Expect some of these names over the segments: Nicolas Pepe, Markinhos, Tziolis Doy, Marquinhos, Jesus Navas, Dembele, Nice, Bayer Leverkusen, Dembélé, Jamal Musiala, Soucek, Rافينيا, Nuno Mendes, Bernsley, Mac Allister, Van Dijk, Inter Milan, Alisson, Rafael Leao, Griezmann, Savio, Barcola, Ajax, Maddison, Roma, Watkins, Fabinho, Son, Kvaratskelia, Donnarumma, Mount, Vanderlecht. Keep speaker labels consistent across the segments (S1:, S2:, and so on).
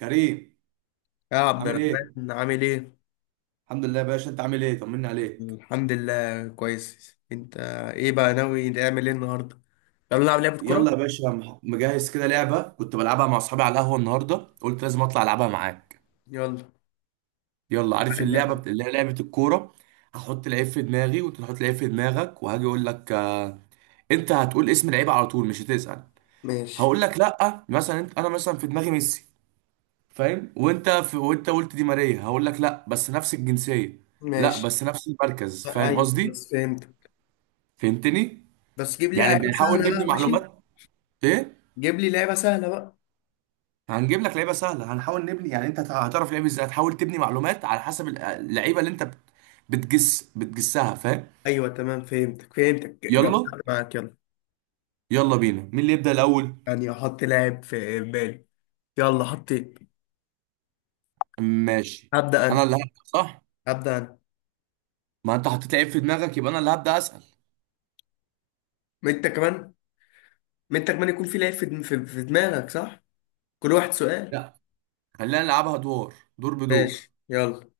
S1: كريم.
S2: يا عبد
S1: عامل ايه؟
S2: الرحمن، عامل ايه؟
S1: الحمد لله يا باشا، انت عامل ايه؟ طمني عليك.
S2: الحمد لله كويس. انت؟ ايه بقى ناوي نعمل ايه النهارده؟ يلا نلعب لعبة كورة؟
S1: يلا يا باشا، مجهز كده لعبة كنت بلعبها مع اصحابي على القهوة النهاردة، قلت لازم اطلع العبها معاك.
S2: يلا
S1: يلا، عارف
S2: بقى
S1: اللعبة
S2: اللعبة.
S1: اللي هي لعبة الكورة. هحط لعيب في دماغي وانت تحط لعيب في دماغك، وهاجي اقول لك آه، انت هتقول اسم لعيب على طول مش هتسأل.
S2: ماشي،
S1: هقول لك لا. مثلا انت، انا مثلا في دماغي ميسي، فاهم؟ وانت قلت دي ماريا، هقول لك لا بس نفس الجنسية. لا
S2: ماشي.
S1: بس نفس المركز، فاهم
S2: ايوه
S1: قصدي؟
S2: خلاص فهمتك.
S1: فهمتني؟
S2: بس جيب لي
S1: يعني
S2: لعبة
S1: بنحاول
S2: سهلة
S1: نبني
S2: بقى، ماشي؟
S1: معلومات. ايه؟
S2: جيب لي لعبة سهلة بقى.
S1: هنجيب لك لعيبه سهله، هنحاول نبني، يعني انت هتعرف لعيب ازاي، هتحاول تبني معلومات على حسب اللعيبه اللي انت بتجسها، فاهم.
S2: ايوه تمام، فهمتك فهمتك، جمعت
S1: يلا.
S2: معاك، يلا.
S1: يلا بينا، مين اللي يبدا الاول؟
S2: يعني احط لاعب في بالي. يلا حطيت.
S1: ماشي.
S2: هبدأ
S1: انا
S2: انا،
S1: اللي هبدا صح،
S2: هبدأ انا.
S1: ما انت حطيت لعيب في دماغك، يبقى انا اللي هبدا اسال.
S2: ما انت كمان، ما انت كمان يكون في لعيب في دم- في في دماغك، صح؟ كل واحد سؤال.
S1: لا، خلينا نلعبها ادوار، دور بدور.
S2: ماشي، يلا.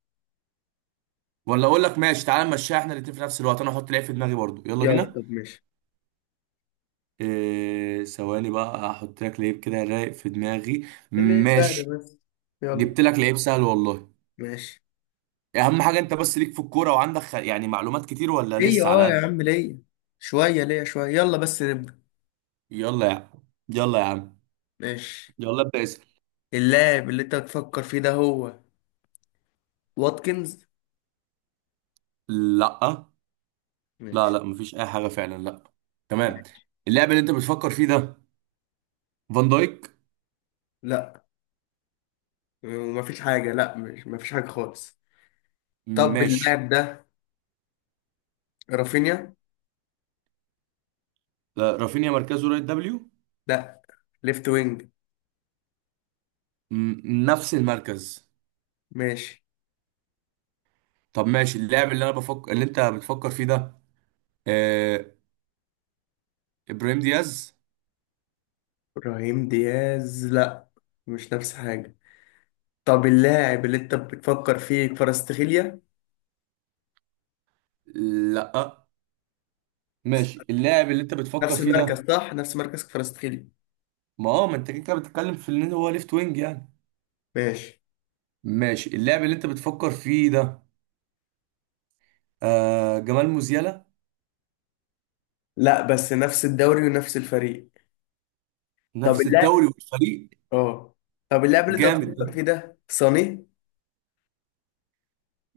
S1: ولا اقول لك، ماشي تعالى نمشيها احنا الاتنين في نفس الوقت، انا احط لعيب في دماغي برضو. يلا
S2: يلا
S1: بينا.
S2: طب ماشي.
S1: إيه، ثواني بقى احط لك لعيب كده رايق في دماغي.
S2: اللي
S1: ماشي.
S2: سهلة بس. يلا.
S1: جبت لك لعيب سهل والله.
S2: ماشي.
S1: اهم حاجه انت بس ليك في الكوره وعندك يعني معلومات كتير، ولا
S2: ليا
S1: لسه
S2: اه
S1: على
S2: يا
S1: قد.
S2: عم، ليا. شوية ليا، شوية، يلا بس نبدأ.
S1: يلا يا عم. يلا يا عم.
S2: ماشي.
S1: يلا ابدا اسال.
S2: اللاعب اللي انت بتفكر فيه ده هو واتكنز.
S1: لا. لا
S2: ماشي،
S1: لا، مفيش اي حاجه فعلا، لا. تمام.
S2: ماشي.
S1: اللاعب اللي انت بتفكر فيه ده فان دايك؟
S2: لا مفيش حاجة، لا مش مفيش حاجة خالص. طب
S1: ماشي.
S2: اللاعب ده رافينيا.
S1: لا، رافينيا مركزه رايت دبليو.
S2: لا، ليفت وينج.
S1: نفس المركز.
S2: ماشي.
S1: طب ماشي، اللاعب اللي انا بفكر اللي انت بتفكر فيه ده آه... ابراهيم دياز؟
S2: ابراهيم دياز، لا. مش نفس حاجة. طب اللاعب اللي انت بتفكر فيه كفاراتسخيليا.
S1: لا. ماشي، اللاعب اللي انت بتفكر
S2: نفس
S1: فيه ده؟
S2: المركز صح، نفس مركز كفاراتسخيليا.
S1: ما هو ما انت كده كده بتتكلم في ان هو ليفت وينج يعني.
S2: ماشي.
S1: ماشي، اللاعب اللي انت بتفكر فيه ده جمال موزيالا؟
S2: لا، بس نفس الدوري ونفس الفريق. طب
S1: نفس الدوري
S2: اللاعب
S1: والفريق.
S2: اه طب اللاعب اللي انت
S1: جامد
S2: بتفكر
S1: ده.
S2: فيه ده صاني.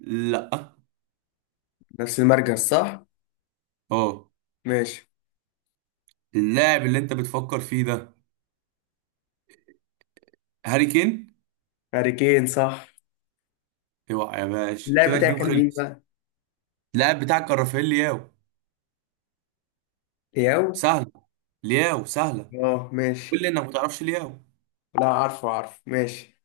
S1: لا.
S2: نفس المركز صح.
S1: اه.
S2: ماشي.
S1: اللاعب اللي انت بتفكر فيه ده هاري كين؟
S2: هاري كين صح.
S1: اوعى يا باشا
S2: اللاعب
S1: كده
S2: بتاعك
S1: الجيم
S2: كان مين
S1: خلص.
S2: بقى؟
S1: اللاعب بتاعك كان رافائيل لياو.
S2: تياو.
S1: سهلة. لياو سهلة.
S2: اه ماشي.
S1: قول لي انك ما تعرفش لياو.
S2: لا، عارفه عارفه. ماشي.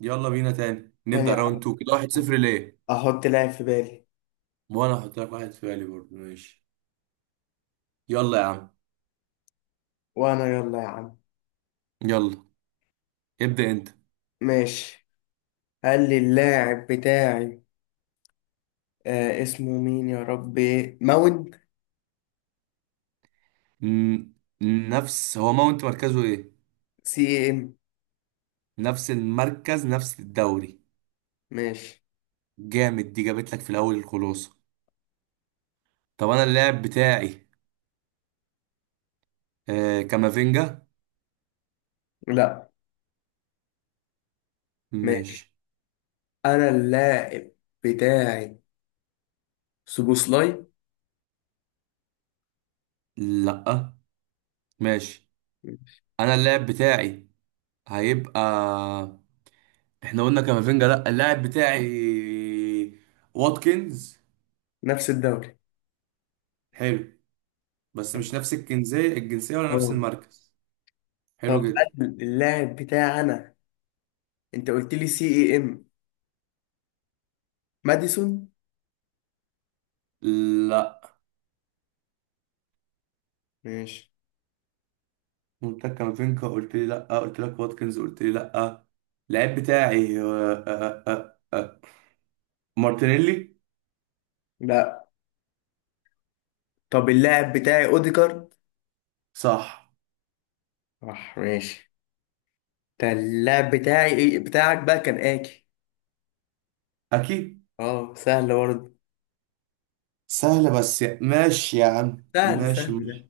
S1: يلا بينا تاني
S2: ثانية
S1: نبدأ راوند
S2: واحدة.
S1: 2 كده. 1-0 ليه.
S2: احط لاعب في بالي.
S1: وانا هحط لك واحد في بالي برضه، ماشي. يلا يا عم.
S2: وانا يلا يا عم.
S1: يلا. ابدأ انت.
S2: ماشي. هل اللاعب بتاعي اسمه مين يا ربي، ماونت؟
S1: ن- نفس، هو ماونت مركزه ايه؟
S2: سي ام.
S1: نفس المركز نفس الدوري.
S2: ماشي.
S1: جامد دي، جابت لك في الاول الخلاصه. طب انا اللاعب بتاعي كامافينجا.
S2: لا،
S1: ماشي.
S2: ماشي. انا اللاعب بتاعي سوبوسلاي.
S1: لا ماشي. انا اللاعب بتاعي هيبقى، احنا قلنا كامافينجا لا، اللاعب بتاعي واتكنز.
S2: نفس الدوري.
S1: حلو، بس مش نفس الجنسيه، الجنسيه ولا نفس
S2: اه،
S1: المركز. حلو
S2: طب
S1: جدا.
S2: هل اللاعب بتاعنا، انت قلت لي سي اي ام، ماديسون.
S1: لا.
S2: ماشي.
S1: قلت لك كامافينجا قلت لي لا، قلت لك واتكنز قلت لي لا. اللاعب بتاعي مارتينيلي.
S2: لا، طب اللاعب بتاعي اوديجارد.
S1: صح.
S2: صح، ماشي. ده اللاعب بتاعي، ايه بتاعك بقى، كان اكي.
S1: اكيد.
S2: اه، سهل برضه.
S1: سهلة، بس ماشي يا عم،
S2: سهل
S1: ماشي
S2: سهل ده.
S1: ماشي.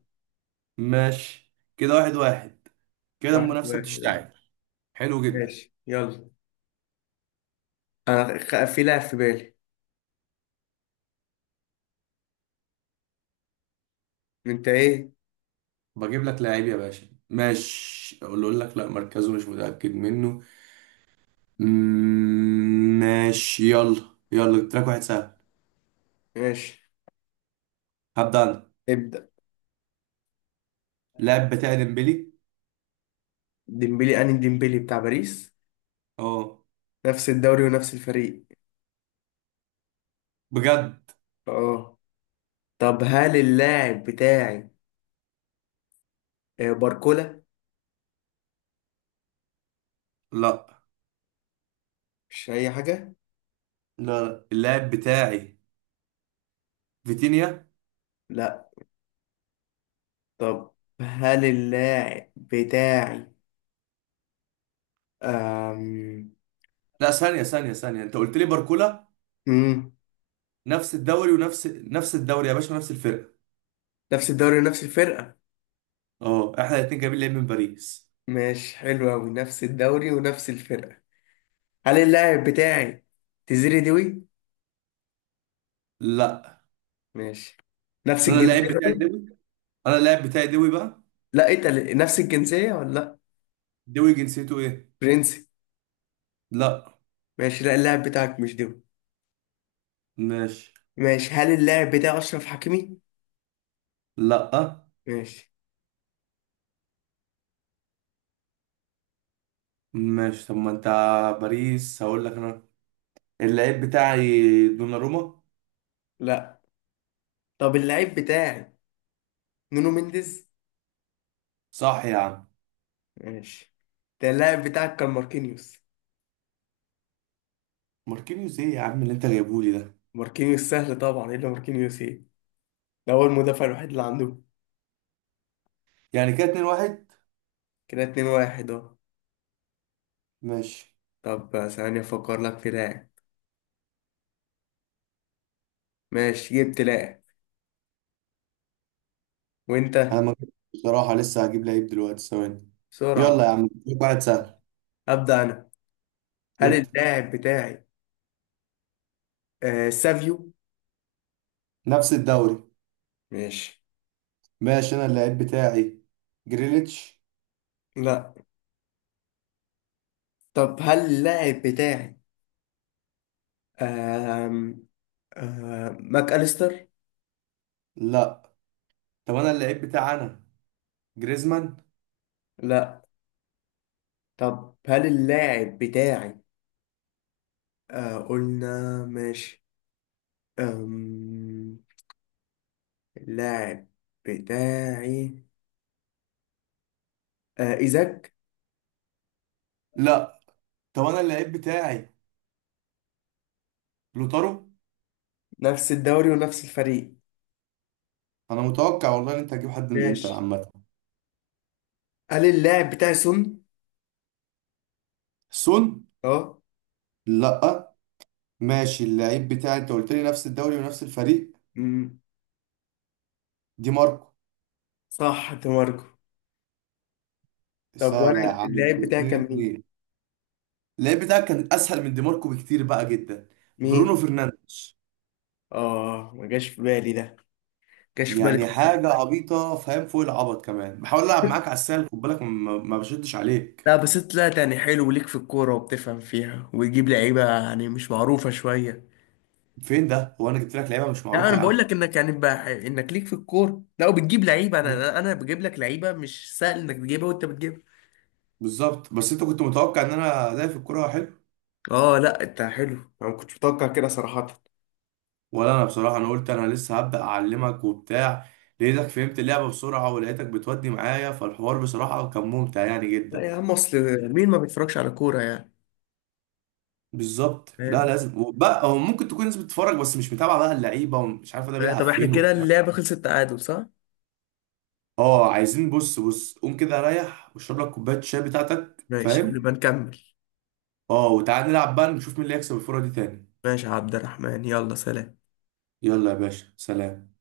S1: ماشي كده، واحد واحد. كده
S2: واحد
S1: المنافسة
S2: واحد اه.
S1: بتشتعل. حلو جدا.
S2: ماشي يلا. انا في لاعب في بالي. انت ايه؟
S1: بجيب لك لعيب يا باشا، ماشي. اقول لك لا مركزه مش متأكد منه. ماشي يلا. يلا، جبت لك واحد سهل.
S2: ماشي،
S1: هبدأ انا.
S2: ابدأ.
S1: اللاعب بتاعي ديمبلي.
S2: ديمبلي. انهي ديمبلي، بتاع باريس؟
S1: اه.
S2: نفس الدوري ونفس الفريق.
S1: بجد.
S2: اه، طب هل اللاعب بتاعي باركولا؟
S1: لا.
S2: مش أي حاجة.
S1: لا اللاعب بتاعي فيتينيا.
S2: لا، طب هل اللاعب بتاعي أم...
S1: لا ثانية ثانية ثانية، انت قلت لي باركولا.
S2: مم.
S1: نفس الدوري نفس الدوري يا باشا، نفس الفرقة.
S2: نفس الدوري ونفس الفرقة.
S1: اه احنا الاتنين جايبين لعيب من باريس.
S2: مش حلو أوي نفس الدوري ونفس الفرقة. هل اللاعب بتاعي تزيري دوي.
S1: لا
S2: ماشي. نفس
S1: انا
S2: الجنسية.
S1: اللاعب بتاعي
S2: برضه؟
S1: دوي. انا اللاعب بتاعي دوي بقى.
S2: لا انت نفس الجنسية ولا لا؟
S1: دوي جنسيته ايه؟
S2: برنسي.
S1: لا.
S2: ماشي، لا اللاعب بتاعك مش دوي.
S1: ماشي.
S2: ماشي، هل اللاعب بتاعي أشرف حكيمي.
S1: لا.
S2: ماشي.
S1: ماشي، طب ما انت باريس، هقول لك انا اللاعب بتاعي دوناروما.
S2: لا، طب اللاعب بتاعي نونو مينديز.
S1: صح يا عم.
S2: ماشي. ده اللاعب بتاعك كان ماركينيوس.
S1: ماركينيوس؟ ايه يا عم اللي انت جايبهولي ده.
S2: ماركينيوس سهل طبعا، الا ماركينيوس ايه، ده هو المدافع الوحيد اللي عندهم.
S1: يعني كده 2-1.
S2: كده 2-1 اهو.
S1: ماشي.
S2: طب ثانية افكر لك في لاعب. ماشي، جبت لاعب.
S1: انا
S2: وانت؟
S1: ما جبتش بصراحة، لسه هجيب لعيب دلوقتي، ثواني.
S2: بسرعة ده.
S1: يلا يا عم جيب واحد سهل.
S2: ابدأ انا. هل
S1: جبت.
S2: اللاعب بتاعي سافيو.
S1: نفس الدوري.
S2: ماشي.
S1: ماشي، انا اللاعب بتاعي جريليتش.
S2: لا، طب هل اللاعب بتاعي آه ماك أليستر.
S1: لا. طب انا اللعيب بتاعي انا جريزمان.
S2: لا، طب هل اللاعب بتاعي. آه قلنا ماشي. آم، اللاعب بتاعي إيزاك.
S1: لا. طب انا اللعيب بتاعي لوتارو.
S2: نفس الدوري ونفس الفريق.
S1: انا متوقع والله ان انت هتجيب حد من الانتر
S2: ماشي،
S1: عامه.
S2: هل اللاعب بتاعي سون؟
S1: سون؟
S2: اه.
S1: لا. ماشي، اللعيب بتاعي انت قلت لي نفس الدوري ونفس الفريق،
S2: أمم.
S1: دي ماركو.
S2: صح، دي ماركو. طب وانا
S1: سهله يا عم،
S2: اللاعب بتاعي
S1: اتنين
S2: كان مين؟
S1: اتنين. اللعيب بتاعك كان اسهل من دي ماركو بكتير بقى جدا،
S2: مين؟
S1: برونو فرنانديز.
S2: اه، ما جاش في بالي ده. ما جاش في بالي.
S1: يعني حاجه عبيطه، فاهم، فوق العبط كمان، بحاول العب معاك على السهل، خد بالك، ما بشدش عليك.
S2: لا بس انت طلعت يعني حلو، وليك في الكورة وبتفهم فيها ويجيب لعيبة يعني مش معروفة شوية.
S1: فين ده، هو انا جبت لك لعيبه مش
S2: لا
S1: معروفه
S2: انا
S1: يا
S2: بقول
S1: عم.
S2: لك انك يعني انك ليك في الكورة، لا وبتجيب لعيبة، انا بجيب لك لعيبة مش سهل انك تجيبها وانت بتجيبها.
S1: بالظبط، بس انت كنت متوقع ان انا ادائي في الكوره حلو.
S2: اه لا انت حلو. انا ما كنتش متوقع كده صراحة.
S1: ولا انا بصراحه، انا قلت انا لسه هبدا اعلمك وبتاع. لقيتك فهمت اللعبه بسرعه، ولقيتك بتودي معايا، فالحوار بصراحه كان ممتع يعني
S2: لا
S1: جدا.
S2: يا عم، اصل مين ما بيتفرجش على كورة يعني.
S1: بالظبط. لا
S2: فاهم.
S1: لازم، وبقى هو ممكن تكون ناس بتتفرج بس مش متابعه بقى اللعيبه، ومش عارفه ده بيلعب
S2: طب احنا
S1: فين
S2: كده
S1: وبتاع.
S2: اللعبة خلصت تعادل، صح؟
S1: اه، عايزين بص بص، قوم كده ريح واشرب لك كوبايه الشاي بتاعتك،
S2: ماشي،
S1: فاهم.
S2: ونبقى نكمل.
S1: اه وتعال نلعب بقى، نشوف مين اللي هيكسب الفوره دي تاني.
S2: ماشي يا عبد الرحمن، يلا سلام.
S1: يلا يا باشا، سلام.